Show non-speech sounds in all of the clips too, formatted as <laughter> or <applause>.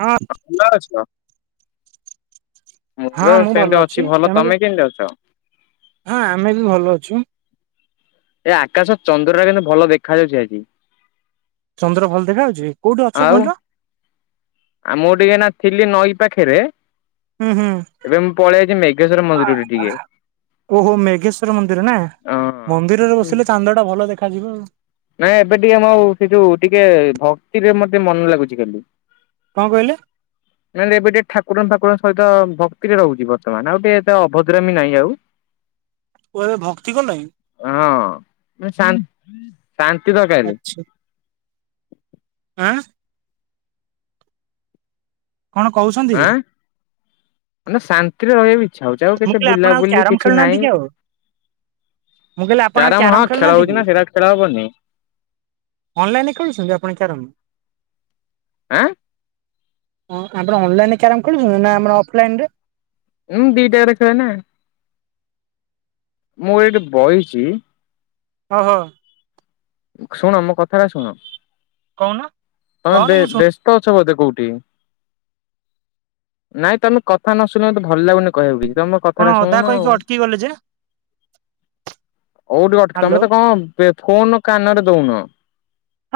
ହଁ। ଭଲ ଅଛ ହଁ ମୋର ମୁଁ ଭଲ ସେମିତି ଅଛି ଭଲ। କେ ତମେ କେମିତି ଅଛ। ହଁ ଆମେ ବି ଭଲ ଅଛୁ। ଏ ଆକାଶ ଚନ୍ଦ୍ରଟା କିନ୍ତୁ ଭଲ ଦେଖାଯାଉଛି ଆଜି। ଚନ୍ଦ୍ର ଭଲ ଦେଖାଯାଉଛି କୋଉଠି ଅଛ କହିଲ? ଆଉ ମୁଁ ଟିକେ ଏଇନା ଥିଲି ନଈ ପାଖରେ। ହୁଁ ହୁଁ। ଏବେ ମୁଁ ପଳେଇ ସେଠୀ ମେଘେଶ୍ୱର ଆ ମନ୍ଦିରରେ ଟିକେ। ଓହୋ ମେଘେଶ୍ଵର ମନ୍ଦିର ନା ହଁ। ମନ୍ଦିରରେ ବସିଲେ ଚାନ୍ଦ ଟା ଭଲ ଦେଖାଯିବ ଆଉ। ନାଇ ଏବେ ଟିକେ ଆମ ସେ ଯୋଉ ଟିକେ ଭକ୍ତିରେ ମତେ ମନ ଲାଗୁଛି ଖାଲି। କଣ କହିଲେ? ନାଇଁ ନାଇଁ ଏବେ ଟିକେ ଠାକୁର ଫାକୁରଙ୍କ ସହିତ ଭକ୍ତିରେ ରହୁଛି ବର୍ତ୍ତମାନ ଆଉ ଟିକେ ଏତେ ଅଭଦ୍ରାମୀ ନାହିଁ ଆଉ। କୁହାଯାଏ ଭକ୍ତି କଲଇଁ? ହଁ ଶାନ୍ତି ଦରକାରେ। ଆଚ୍ଛା ଆଁ? କଣ କହୁଛନ୍ତି? ଆଁ ମାନେ ଶାନ୍ତିରେ ରହିବାକୁ ଇଚ୍ଛା ହଉଛି ଆଉ ମୁଁ କେତେ କହିଲି ଆପଣ ଆଉ ବୁଲାବୁଲି କ୍ୟାରମ କିଛି ଖେଳୁନାହାନ୍ତି ନାହିଁ। କି ଆଉ ମୁଁ କହିଲି ଆପଣ ଆଉ କ୍ୟାରମ କ୍ୟାରମ ହଁ ଖେଳ ଖେଳୁନାହାନ୍ତି ହଉଛି କି? ନା ସେଇଟା ଖେଳ ହବନି। ଅନଲାଇନରେ ଖେଳୁଛନ୍ତି ଆପଣ କ୍ୟାରମ? ଆଁ? ହଁ ଆପଣ ଅନଲାଇନରେ କ୍ୟରାମ ଖେଳୁଛନ୍ତି ନା ଆମର ଅଫଲାଇନରେ? ମୁଁ ଦିଟାରେ ଖେଲେନା ମୁଁ ଏଇଠି ବଇଚି। ହଁ ହଁ ଶୁଣ ମୋ କଥା ଟା ଶୁଣ, କହୁନ ତମେ କହୁନ ବ୍ୟ ମୁଁ ଶୁ ବ୍ୟସ୍ତ ଅଛ ବୋଧେ କୋଉଠି? ନାଇଁ ତମେ କଥା ନ ଶୁଣ ମତେ ଭଲ ଲାଗୁନି କହିବାକୁ କିଛି ତମେ ମୋ କଣ କଥାଟା ଅଧା ଶୁଣୁନ କହିକି ଆଉ। ଅଟକି ଗଲେ ଯେ କୋଉଠି ଅଟକି ହ୍ୟାଲୋ ତମେ ତ କଣ ଫୋନ କାନରେ ଦଉନ।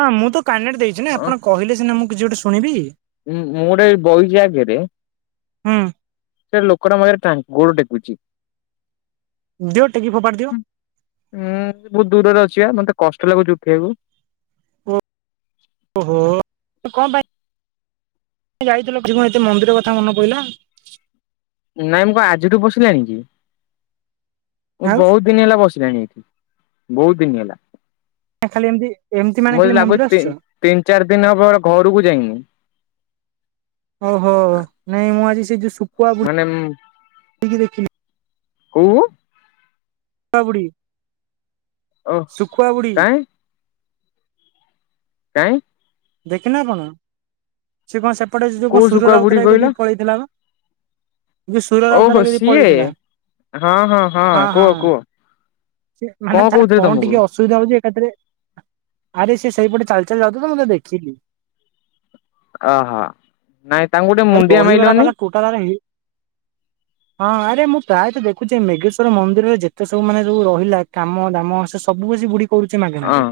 ହଁ ମୁଁ ତ କାନେଟ ଦେଇଛି ନା ଆପଣ କହିଲେ ସିନା ମୁଁ କିଛି ଗୋଟେ ଶୁଣିବି। ଉଁ ମୁଁ ଗୋଟେ ଆଗରେ ବଇଚି। ହୁଁ ସେ ଲୋକର ମୋ ଆଗରେ ଟାଣି ଗୋଡ ଟେକୁଛି। ଦିଅ ଟେକି ଫୋପାଡ଼ି ଦିଅ। ଉୁଁ ବହୁତ ଦୂରରେ ଅଛିିବା ମତେ କଷ୍ଟ ଲାଗୁଛି ଉଠେଇିବାକୁ ଓହୋ କଣ ପାଇଁ ଯାଇଥିଲ କିଣ ଏତେ ମନ୍ଦିର କଥା ମନ ପିଲା ନାଇଁ ମୁଁ ଆଜିଠୁ ବସିଲାଣି କି ମୁଁ ଆଉ ବହୁତ ବ ଦିନ ହେଲା ବସିଲାଣି ଏଇଠି ବହୁତ ଦିନ ହେଲା ନା ଖାଲି ଏମତି ଏମିତି ମାନେ ମତେ ଖାଲି ଲାଗୁଚି ମନ୍ଦିର ତିନ ଆସୁ ତିନି ଚାରି ଦିନ ହେବ ଘରକୁ ଯାଇନି ଓହୋ ନାଇଁ ମୁଁ ଆଜି ସେ ଯୋଉ ମାନେ ି ଦେଖିଲି କୁହ ୁ ଓ ଶୁଖୁଆ ବୁଡି କାଇଁ କାହିଁ ଦେଖିନେ ଆପଣ ସି କଣ ସେପଟେ ଯୋଉ କଣ କୋଉ ସୁର ଶୁଖୁଆ ବୁଢୀ ରାଉତରାୟ କହିଲ ଟିକେ ପଳେଇଥିଲା ନା ସୁର ଓହୋ ରାଉତାରେ ଯଦି ସିଏ ପଳେଇଥିଲା ହଁ ହଁ ହଁ କୁହ କୁହ ସେ ମାନେ ତାର କହୁଥିଲେ କଣ ତମକୁ ଟିକେ ଅ ଅସବିଧା ହଉଛି ଏକାଥରେ ଆରେ ସେ ସେଇପଟେ ଚାଲିଚଲି ଯାଉଛି ତ ମୁଁତେ ଦେଖିଲି ଓହୋ ନାଇଁ ତାଙ୍କୁ ଗୋଟେ ମୁଣ୍ଡିଆ ମାଇଲନି କ ର ହଁ ଆରେ ମୁଁ ପ୍ରାୟତଃ ଦେଖୁଛି ମେଘେଶ୍ଵର ମନ୍ଦିରରେ ଯେତେ ସବୁ ମାନ ସବଉ ରହିଲା କାମ ଦାମ ସେ ସବୁ ବେଶ ବୁଢ କଚ ହଁ ମାଗନାରେ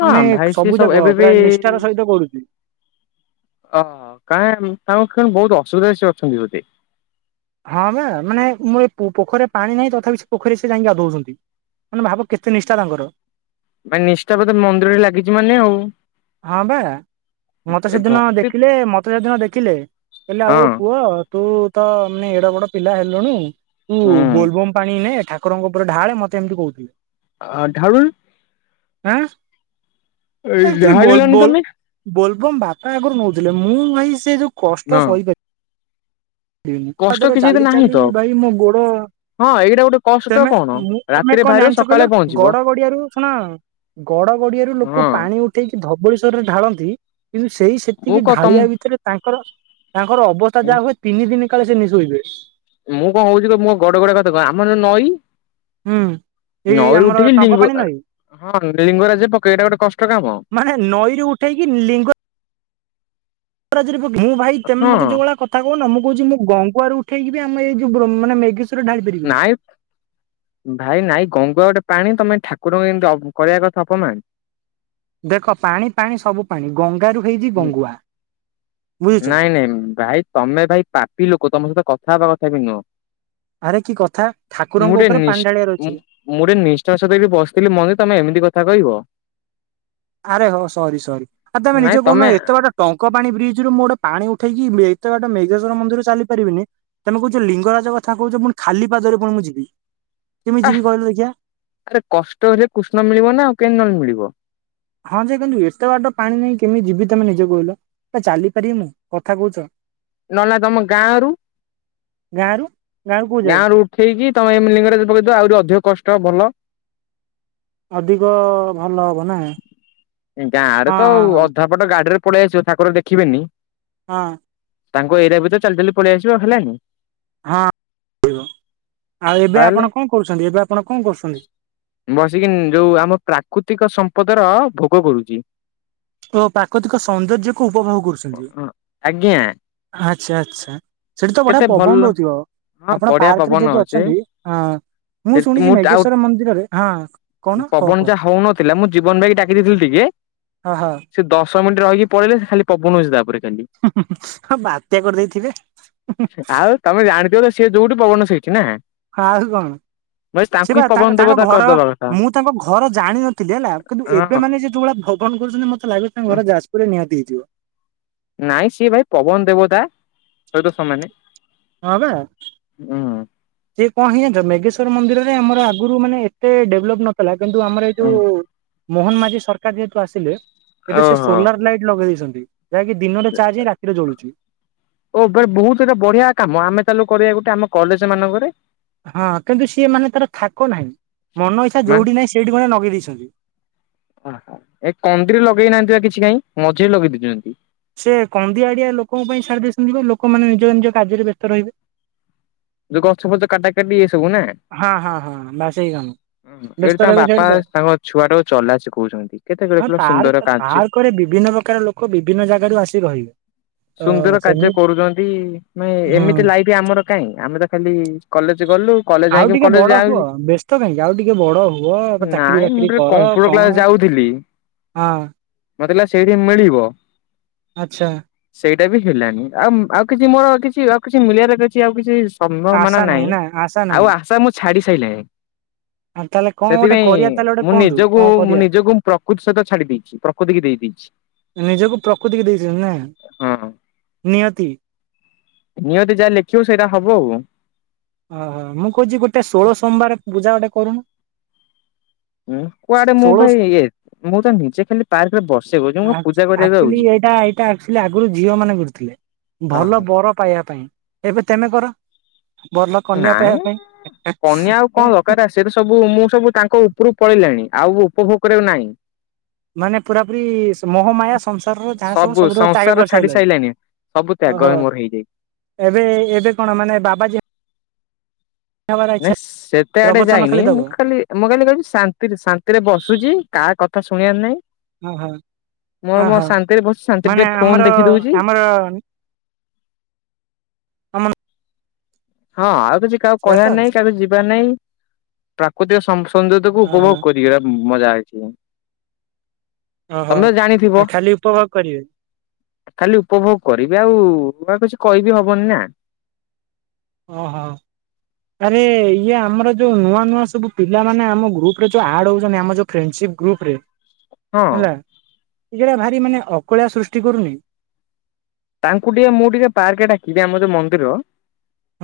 ହଁ ଭାଇ ସି ଯାକ ସବୁ ଏବେ ପୁରା ବି ନିଷ୍ଠାର ସହିତ କରୁଛି। ଅ କାଁ ତାଙ୍କ କଣ ବହୁତ ଅସୁବିଧାରେ ସେ ଅଛନ୍ତି ବୋଧେ ହଁ ବା ମାନେ ମୁଁ ଏ ପୋଖରରେ ପାଣି ନାହିଁ ତଥାପି ସେ ପୋଖରୀ ସେ ଯାଇି ଗା ଦଉଛନ୍ତି ମାନେ ଭାବ କେତେ ନିଷ୍ଠା ତାଙ୍କର ମାନେ ନିଷ୍ଠା ବଧେ ମନ୍ଦିରରେ ଲାଗିଛି ମାନେ ଆଉ ହଁ ବା ମୋତେ ଏ ସେଦିନ ଭକ୍ତି ଦେଖିଲେ ମତେ ସେଦିନ ଦେଖିଲେ କହିଲେ ଆଉ ହଁ ପୁଅ ତୁ ତ ମାନେ ଏଡ ବଡ ପିଲା ହେଲୁଣିୁ ତୁ ହୁଁ ବୋଲ ବୋମ ପାଣି ନେ ଠା ରଙ୍କ ଉପରେ ଢାଳେ ମତେମତି କହୁଥିଲେ ଅ ଧାରୁଣ ଆଁ ଢାଳିଲନି ତମେ ବୋଲବମ ବାପା ଆଗରୁ ନଉଥିଲେ ମୁଁ ଭାଇ ସେ ଯୋଉ ହଁ କଷ୍ଟ ସହିପାରି ତା କଷ୍ଟ ଦେରେ କିଛି ତ ଚାଲି ନାହିଁ ଚାଲି ତ ଭାଇ ମୋ ଗୋଡ ହଁ ଏଇଟା ଗୋଟେ କଷ୍ଟ ତମେ କଣ ମୁଁ ତମେ ରାତିରେ କଣ ବାହାରିବ ଜାଣିଛୁ ସକାଳେ କହିଲ ପହଞ୍ଚିବ ଗଡ ଗଡିଆରୁ ଶୁଣ ଗଡ ଗଡିଆରୁ ଲୋକ ହଁ ପାଣି ଉଠେଇକି ଧବଳି୍୍ୱରରେ ଢାଳନ୍ତି କିନ୍ତୁ ସେଇ ମୁଁ ସେତିକି କ ତମ ଢାଳିଆ ଭିତରେ ତାଙ୍କର ତାଙ୍କର ଅବସ୍ଥା ମୁଁ ଯାହା ହୁଏ ତିନି ଦିନ କାଳେ ସେ ନିଶୋଇଥିବେ ମୁଁ କଣ ହଉଛି କ ମୋ ଗଡ ଗୋଡ କଥାକୂ ଆମର ଜୋ ନଈ ହୁଁ। ଏଇ ନଇରୁ ଆମର ଉଠିକି ଟଙ୍କ ଲିଙ୍ଗ ପାାଣି ନଈ ହଁ ଲିଙ୍ଗରାଜ ପକେଇବା। ଏଇଟା ଗୋଟେ କଷ୍ଟ କାମ ମାନେ ନଈରୁ ଉଠେଇକି ଲିଙ୍ଗ <inaudible> ମୁଁ ଭାଇ ମତେ ହଁ ମେତେ ଜୋ ଭଳିଆ କଥ କଥା କହୁନ ମୁଁ କହୁଛି ମୁଁ ଗଁଙ୍ଗୁଆ ରୁ ଉଠେଇକି ଆମ ଏଇ ଯଉ <unintelligible> <inaudible> ନାଇଁ ଭାଇ ନାଇଁ ଗଙ୍ଗୁଆ ଗୋଟେ ପାଣି ତମେ ଠାକୁରଙ୍କୁ ଏମିତି କରିବା କଥା ଅପମାନ? ଦେଖ ପାଣି ପାଣି ସବୁ ପାଣି ଗଙ୍ଗାରୁ ହେଇଛି ଗଙ୍ଗୁଆ। ବୁଝୁଛ। ନାଇଁ ନାଇଁ ଭାଇ ତମେ ଭାଇ ପାପି ଲୋକ। ତମ ସହିତ କଥା ହେବା କଥା ବି ନୁହଁ। ଆରେ କି କଥା ମୁଁ ଠାକୁରଙ୍କ ଗୋଟେ ଉପରେ ନିଷ୍ ପାଣି ଢାଳିଆରେ ଅଛି। ମୁଁ ଟେ ନିଷ୍ଠାର ସହିତି ବସିଥିଲି ମନ୍ଦିର ତମେ ଏମିତି କଥା କହିବ? ଆରେ ହୋ ସରି ସରି ଆଉ ତମେ ନିଜ କହୁନ ଏତେ ବାଟ ଟଙ୍କପାଣି ବ୍ରିଜ ରୁ ମୁଁ ଗୋଟେ ପାଣି ଉଠେଇକି ଏତେବାଟ ମେଘେଶ୍ୱର ମନ୍ଦିର ଚାଲିପାରିବିନି? ତମେ କହୁଛ ଲିଙ୍ଗରାଜ କଥା କହୁଛ ପୁଣି ଖାଲି ପାଦରେ ପୁଣି ମୁଁ ଯିବି। କେମୀଟି ଆ ଯିବି କହିଲୁ ଦେଖିଆ। ଆରେ କଷ୍ଟ ହେଲେ କୃଷ୍ଣ ମିଳିବ ନା ଆଉ କେନ୍ଦୀ ନହେଲେ ମିଳିବ। ହଁ ଯେ କିନ୍ତୁ ଏତେ ବାଟ ପାଣି ନେଇଁ କେମିତି ଯିବି ତମେ ନିଜେ କହିଲ। ଏ ଚାଲି ପାରିବି ମୁୁ କଥା କହୁଛ। ନନା ତମ ଗାଁ ରୁ? ଗାଁ ରୁ ଗାଁ ରୁ ଉଠେଇକି ତମେ ଲିଙ୍ଗରାଜ <unintelligible> ଆହୁରି ଅଧିକ କଷ୍ଟ ଭଲ। ଅଧିକ ଭଲ ହବ ନା। ଗାଁ ରେ ତ ହଁ ଆଉ ହଁ ଅଧପଟ ଗାଡିରେ ପଳେଇ ଆସିବେ ଠାକୁର ଦେଖିବେନି। ହଁ ତାଙ୍କ ଏରିଆ ଭିତରେ ଚାଲି ଚାଲି ପଳେଇ ଆସିବ, ହେଲାଣି? ହଁ <unintelligible> ଆଉ ଏବେ ତାହେଲେ ଆପଣ କଣ କରୁଛନ୍ତି ଏବେ ଆପଣ କଣ କରୁସନ୍ତି? ବସିକି ଯୋଉ ଆମ ପ୍ରାକୃତିକ ସମ୍ପଦର ଭୋଗ କରୁଛି। ଓ ପ୍ରାକୃତିକ ସୌନ୍ଦର୍ଯ୍ୟକୁ ଉପଭୋଗ କରୁଛନ୍ତି। ଆଜ୍ଞା ଆଛା ଆଛା। ସେଠି ତ ବଢିଆ କେତେ ଭଲ ପବନ ଦଉଥିବ ହଁ ଆପଣ ବଢିଆ ପାର୍କ ରେ ପବନ ଜଉଟି ଅଛି। ଅଛନ୍ତି ଅଁ ସେ ମୁଁ ଶୁଣିଛି ଆଉ ମେଘେଶ୍ଵର ମନ୍ଦିରରେ, ହଁ କହୁନ କହ କୁହ। ଥିଲା ମୁଁ ଜୀବନ ଭାଇ ଡାକି ଦେଇଥିଲି ଟିକେ। ଅ ହ। ସେ ଦଶ ମିନିଟ ରହିକି ପଳେଇଲେ ଖାଲି ପବନ ହଉଛି ତାପରେ ଖାଲି। ବାତ୍ୟା କରିଦେଇଥିବେ। ଆଉ ତମେ ଜାଣିଥିବ ତ ସେ ଯଉଠି ପବନ ସେଇଠି ନା ଆଉ କଣ ବାସ୍ ସେ ତାଙ୍କୁ ବା ହିଁ ପବନ ତାଙ୍କ ତାଙ୍କ ଦେବତା ଘର କରିଦବା କଥା ମୁଁ ତାଙ୍କ ଘର ଜାଣିନଥିଲି ହେଲା କିନ୍ତୁ ଏବେ ହଁ। ମାନେ ଯେ ଯଉଭଳିଆ <unintelligible> କରୁଛନ୍ତି ମତେ ଲାଗୁଚି ତାଙ୍କ ଘର ଯାଜପୁରରେ ନିହାତି ହେଇଥିବ। ନାଇଁ ସିଏ ଭାଇ ପବନ ଦେବତା ସହିତ ସମାନେ। ହଁ ବା। ହୁଁ। ସେ କଣ ହେଇଚି ଜାଣିଚ ମେଗେଶ୍ୱର ମନ୍ଦିରରେ ଆମ ଆଗରୁ ମାନେ ଏତେ ଡେଭଲପ ନ ଥିଲା କିନ୍ତୁ ଆମର ଏଇ ହୁଁ। ଯଉ ମୋହନ ମାଝି ସରକାର ଯେହେତୁ ଆସିଲେ ଏବେ ସେ ଓହୋ। ସୋଲାର ଲାଇଟ ଲଗେଇ ଦେଇଛନ୍ତି ଯାହାକି ଦିନରେ ଚାର୍ଜ ହେଇ ରାତିରେ ଜଳୁଛି। ଓ ବହୁତ ଗୋଟେ ବଢିଆ କାମ ଆମେ ତାହଲେ କରିବା ଗୋଟେ ଆମ କଲେଜ ମାନଙ୍କରେ। ହଁ କିନ୍ତୁ ସିଏ ମାନେ ତାର ଥାକ ନାହିଁ ମନ ଇଚ୍ଛା ମାନ ଯୋଉଠି ନାହିଁ ସେଇଠି କଣ ନଗେଇ ଦେଇଛନ୍ତି। ଓହୋ ଏ କନ୍ଦିରି ଲଗେଇ ନାହାନ୍ତି ବା କିଛି କାଇଁ ମଝିରେ ଲଗେଇ ଦେଇଛନ୍ତି। ସେ କନ୍ଦିଆ ଆଡିଆ ଲୋକଙ୍କ ପାଇଁ ସାରି ଦେଇଶନ୍ତି ବା ଲୋକମାନେ ନିଜ ନିଜ କାର୍ଯ୍ୟରେ ବ୍ୟସ୍ତ ରହିବେ। ଯୋଉ ଗଛ ଫଛ କଟା କାଟି ଏ ସବୁ ନା? ହଁ, ହଁ, ହଁ ବାସ ଏଇ କାମ। ହଁ ବ୍ୟସ୍ତ ଏଇଠି ତାଙ୍କ ରହିବେ ବାପା ସେଇଠି ତ। ତାଙ୍କ ଛୁଆଟାକୁ ଚଲା ଶିଖଉଚନ୍ତି କେତେ ହଁ ଦେଖଲ ସୁନ୍ଦର କା ପାର୍କ ରେ ବିଭିନ୍ନ ପ୍ରକାର ଲୋକ ବିଭିନ୍ନ ଜାଗାରୁ ଆସି ରହିବେ। ତ ସୁନ୍ଦର କାର୍ଯ୍ୟ ସେମିତି କରୁଛନ୍ତି ନେ ହୁଁ ଏମିତି ଲାଇଟ୍ ଆମର କାହିଁ ଆମେ ତ ଖାଲି କଲେଜ ଗଲୁ। କଲେଜ ଆଉ ଯାଇକି ଟିକେ କଲେଜ ବଡ ଯାଉ ହୁଅ ବ୍ୟସ୍ତ କାହିଁକି ଆଉ ଟିକେ ବଡ ହୁଅ ଚାକିରି ନାଇଁ ମୁଁ ବାକିରି ଟିକେ କର କମ୍ପ୍ୟୁଟର କ ଯାଉଥିଲି। ହଁ। ମତେ ଲା ସେଇ ରୁମ ମିଳିବ। ଆଚ୍ଛା। ସେଇଟା ବି ହେଲାନି ଆଉ ମ ଆଉ କିଛି ମୋର କିଛି ଆଉ କିଛି ମିଳିବାରେ କିଛି ଆଉ କିଛି ସମ୍ଭାମାନା ଆଶା ନାହିଁ ନାଇଁ ନା ଆଶା ଆଉ ନାହିଁ। ଆଶା ମୁଁ ଛାଡି ସାଇଲିଣି। ଆଉ ତାହେଲେ କଣ ଗୋଟେ ସେଥିପାଇଁ କରିବା ତାହେଲେ ଗୋଟେ ମୁଁ କୁହନ୍ତୁ ନିଜକୁ କଣ ମୁଁ କରିବା ନିଜକୁ ପ୍ରକୃତି ସହିତ ଛାଡି ଦେଇଛି ପ୍ରକୃତି କି ଦେଇ ଦେଇଛି। ନିଜକୁ ପ୍ରକୃତିକୁ ଦେଇଛନ୍ତି ନା ହଁ ନିହାତି ନିହାତି ଯାହା ଲେଖିବ ସେଇଟା ହବ ଆଉ ଅହୋ ମୁଁ କହୁଛି ଗୋଟେ ଷୋହଳ ସୋମବାର ପୂଜା ଗୋଟେ କରୁନୁ ଉଁ କୁଆଡେ ମୁଁ ଷୋଳ ପା ଇଏ ମୁଁ ତ ନିଜେ ଖାଲି ପାର୍କ ରେ ବସେ ଗାଉଛି ମୁଁ ପୂଜା କରିବାକୁ ଯାଉଛି ଟା ଆକ୍ଚୁଲି ଆଗରୁ ଝିଅ ମାନେ କରୁଥିଲେ ଭଲ ଓହୋ ବର ପାଇବା ପାଇଁ ଏବେ ତେମେ କର ଭଲ କନ୍ୟା ନାଇଁ ପାଇବା ପାଇଁ ସେତ ସବୁ ମୁଁ ସବୁ ତାଙ୍କ ଉପରୁ ପଳେଇଲିଣି ଆଉ ଉପଭୋଗ କରିବାକୁ ନାହିଁ ମାନେ ପୁରା ପୁରୀ ମୋହମାୟା ସଂସାରରୁ ଯାହା ସବୁ ସବୁୁର ତ୍ୟାଗ ସଂସାର ଛାଡି କରିସାରିଲଣି ସାରିଲାଣି ସବୁ ତ୍ୟାଗ ଓହୋ। ହେ ମୋର ହେଇଯାଇଛି ଏବେ ଏବେ କଣ ମାନେ ବାବାଜୀ ହବାର ଇଚ୍ଛା ନାଇ ସେତେ ଆଡେ ପ୍ରବଚନ ଯାଇନି ଦବ ମୁଁ ଖାଲି ମୁଁ କହିଲି କହିବି ଶାନ୍ତିରେ ଶାନ୍ତିରେ ବସୁଛି କାହା କା ଶୁଣିବାର ନାହିଁ ଓହୋ ମୋର ମୋର ଓହୋ ଶାନ୍ତିରେ ବସିଛି ଶାନ୍ତିରେ ଟିକେ ଫୋନ ଦେଖି ଦଉଛି ଆ ଆମ ହଁ ଆଉ କିଛି କାହାକୁ ସେଆ କହିବା ତ ନାଇଁ କାହାକୁ ଯିବା ନାହିଁ ପ୍ରାକୃତିକ ସଂସ ସୌନ୍ଦର୍ଯ୍ୟକୁ ଓହୋ ଉପଭୋଗ କରିବା ମଜା ଆ ଓହୋ ତମେ ଜାଣିଥିବ ଆ ଖାଲି ଉପଭୋଗ କରିବେ ଖାଲି ଉପଭୋଗ କରିବେ ଆଉ କିଛି କହିବି ହବନି ନା ଓହୋ ଆରେ ଇଏ ଆମର ଯୋଉ ନୂଆ ନୂଆ ସବୁ ପିଲାମାନେ ଆମ ଗ୍ରୁପ ରେ ଯୋଉ ଆଡ ହଉଛନ୍ତି ଆମ ଯୋଉ ଫ୍ରେଣ୍ଡସିପ୍ ଗ୍ରୁପ ରେ ହଁ ହେଲା ଏ ଯେଟା ଭାରି ମାନେ ଅକଳିଆ ସୃଷ୍ଟି କରୁନି ତାଙ୍କୁ ଟିକେ ମୁଁ ଟିକେ ପାର୍କ ଡାକିବି ଆମ ଯେଉ ମନ୍ଦିର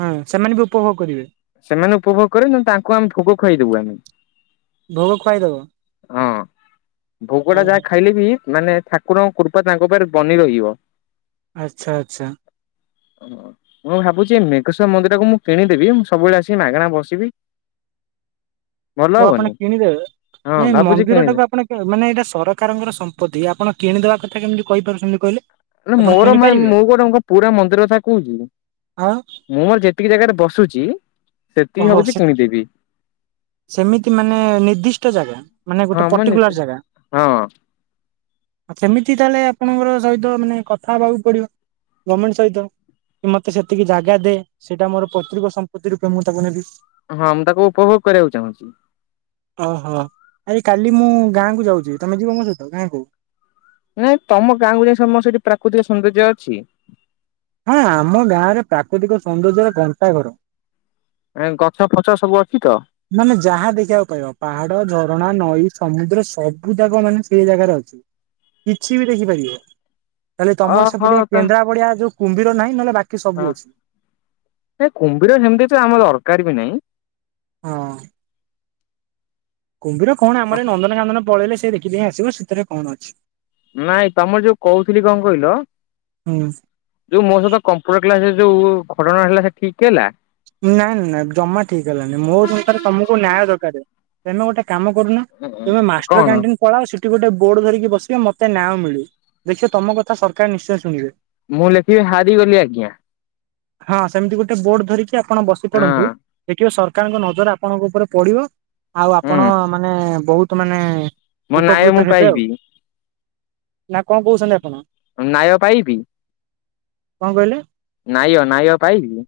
ହଁ ସେମାନେ ବି ଉପଭୋଗ କରିବେ ସେମାନେ ଉପଭୋଗ କରିବେ ନହେଲେ ତାଙ୍କୁ ଆମେ ଭୋଗ ଖୁଆଇଦବୁ ଆମେ ଭୋଗ ଖୁଆଇଦବ ହଁ ଭୋଗ ଟା ଯାହା ଓହୋ ଖାଇଲେ ବି ମାନେ ଠା କୁର କୃପା ତାଙ୍କ ଉପରେ ବନି ରହିବ ଆଚ୍ଛା ଆଚ୍ଛା ଓ ମୁଁ ଭାବୁଛି ମେଘସ ମନ୍ଦିର କୁ ମୁଁ କିଣିଦେବି ସବୁବେଳେ ଆସି ମାଗଣା ବସିବି ଭଲ ଆଉ ଆପଣ ହବନି କିଣିଦେବେ ହଁ ନାଇ ଭାବୁଛି ମନ୍ଦିର କିଣିବି ଟାକୁ ଆପଣ ମାନେ ଏଇଟା ସରକାରଙ୍କର ସମ୍ପତ୍ତି ଆପଣ କିଣିଦବା କଥା କେମିତି କହିପାରୁଛନ୍ତି କହିଲେ ନ ଆପଣ ମୋର କିଣି ପାରିବେ ମୁଁ ଗୋଟେ ପୁରା ମନ୍ଦିର କଥା କହୁଛି ଆଉ ମୁଁ ମୋର ଯେତିକି ଜାଗାରେ ବସୁଛି ସେତିକି ଓହୋ ଭାବୁଛି ସେ କିଣିଦେବି ସେମିତି ମାନେ ନିର୍ଦ୍ଦିଷ୍ଟ ଜାଗା ମାନେ ହଁ ଗୋଟେ ମୁଁ ନି ପର୍ଟିକୁଲାର ଜାଗା ହଁ ସେମିତି ତାହେଲେ ଆପଣଙ୍କର ସହିତ ମାନେ କଥା ହେବାକୁ ପଡିବ ଗମେଣ୍ଟ ସହିତ କି ମତେ ସେତିକି ଜାଗା ଦେ ସେଇଟା ମୋର ପୈତୃକ ସମ୍ପତ୍ତିରୁ ପେ ମୁ ତାକୁ ନେବି ହଁ ମୁଁ ତାକୁ ଉପଭୋଗ କରିବାକୁ ଚାହୁଁଚି। ଓହୋ ଆରେ କାଲି ମୁଁ ଗାଁକୁ ଯାଉଚି ତମେ ଯିବ ମୋ ସହିତ ଗାଁକୁ? ନାଇଁ ତମ ଗାଁକୁ ଯାଇ ସମ ସେଇଠି ପ୍ରାକୃତିକ ସୌନ୍ଦର୍ଯ୍ୟ ଅଛି? ହଁ ଆମ ଗାଁରେ ପ୍ରାକୃତିକ ସୌନ୍ଦର୍ଯ୍ୟର ଗନ୍ତାଘର। ଏ ଗଛ ଫଛ ସବୁ ଅଛି ତ? ମାନେ ଯାହା ଦେଖିବାକୁ ପାଇବ ପାହାଡ, ଝରଣା, ନଈ, ସମୁଦ୍ର, ସବୁ ଜାକ ମାନେ ସେଇ ଜାଗାରେ ଅଛି। କିଛି ବି ଦେଖିପାରିବ। ହେଲି ତମର ଓହୋ ସେପଟିଆ ତ କେନ୍ଦ୍ରାପଡିଆ ଯୋଉ କୁମ୍ଭୀର ନାହିଁ ନହେଲେ ବାକି ସବୁ ଅଛି। ନାଇଁ କୁମ୍ଭୀର ସେମିତି କିଛି ଆମର ଦରକାର ବି ନାଇଁ। ହଁ। କୁମ୍ଭୀର କଣ ଆମର ଏ ନନ୍ଦନକାନନ ପଳେଇଲେ ସେ ଦେଖିଦେଇ ଆସିବ ସେଥିରେ କଣ ଅଛି। ନାଇଁ ତମର ଯୋଉ କହୁଥିଲି କଣ କହିଲ ହୁଁ ଯୋଉ ମୋ ସହିତ କମ୍ପ୍ୟୁଟର କ୍ଲାସରେ ଯୋଉ ଘଟଣା ହେଲା ସେ ଠିକ ହେଲା। ନାଇଁ ନା ନାଇଁ ଜମା ଠିକ ହେଲାନି ମୋ ଅନୁସାରେ ତମକୁ ନ୍ୟାୟ ଦରକାରେ ତେମେ ଗୋଟେ କାମ କରୁନ ତମେ ମାଷ୍ଟର କଣ କ୍ୟାଣ୍ଟିନ୍ ପଳାଅ ସେଠି ଗୋଟେ ବୋର୍ଡ ଧରିକି ବସିବେ ମତେ ନ୍ୟାୟ ମିଳୁ ଦେଖିବ ତମ କଥା ସରକାର ନିଶ୍ଚୟ ଶୁଣିବେ। ମୁଁ ଲେଖିବି ହାରିଗଲି ଆଜ୍ଞା। ହଁ ସେମିତି ଗୋଟେ ବୋଡ ଧରିକି ଆପଣ ବସି ହଁ ପଡନ୍ତୁ। ଦେଖିବେ ସରକାରଙ୍କ ନଜର ଆପଣଙ୍କ ଉପରେ ପଡିବ ଆଉ ଆପଣ ହୁଁ ମାନେ ବୋହୁତ ତ ମାନେ ମୋ ନ୍ୟାୟ ମୁଁ ଉପକୃତ ହେବେ ଆଉ ପାଇବି ନା କଣ କୋହୁଛନ୍ତି ଆପଣ। ନାାୟ ପାଇବି? କଣ କହିଲେ? ନ୍ୟାୟ ନ୍ୟାୟ ପାଇବି?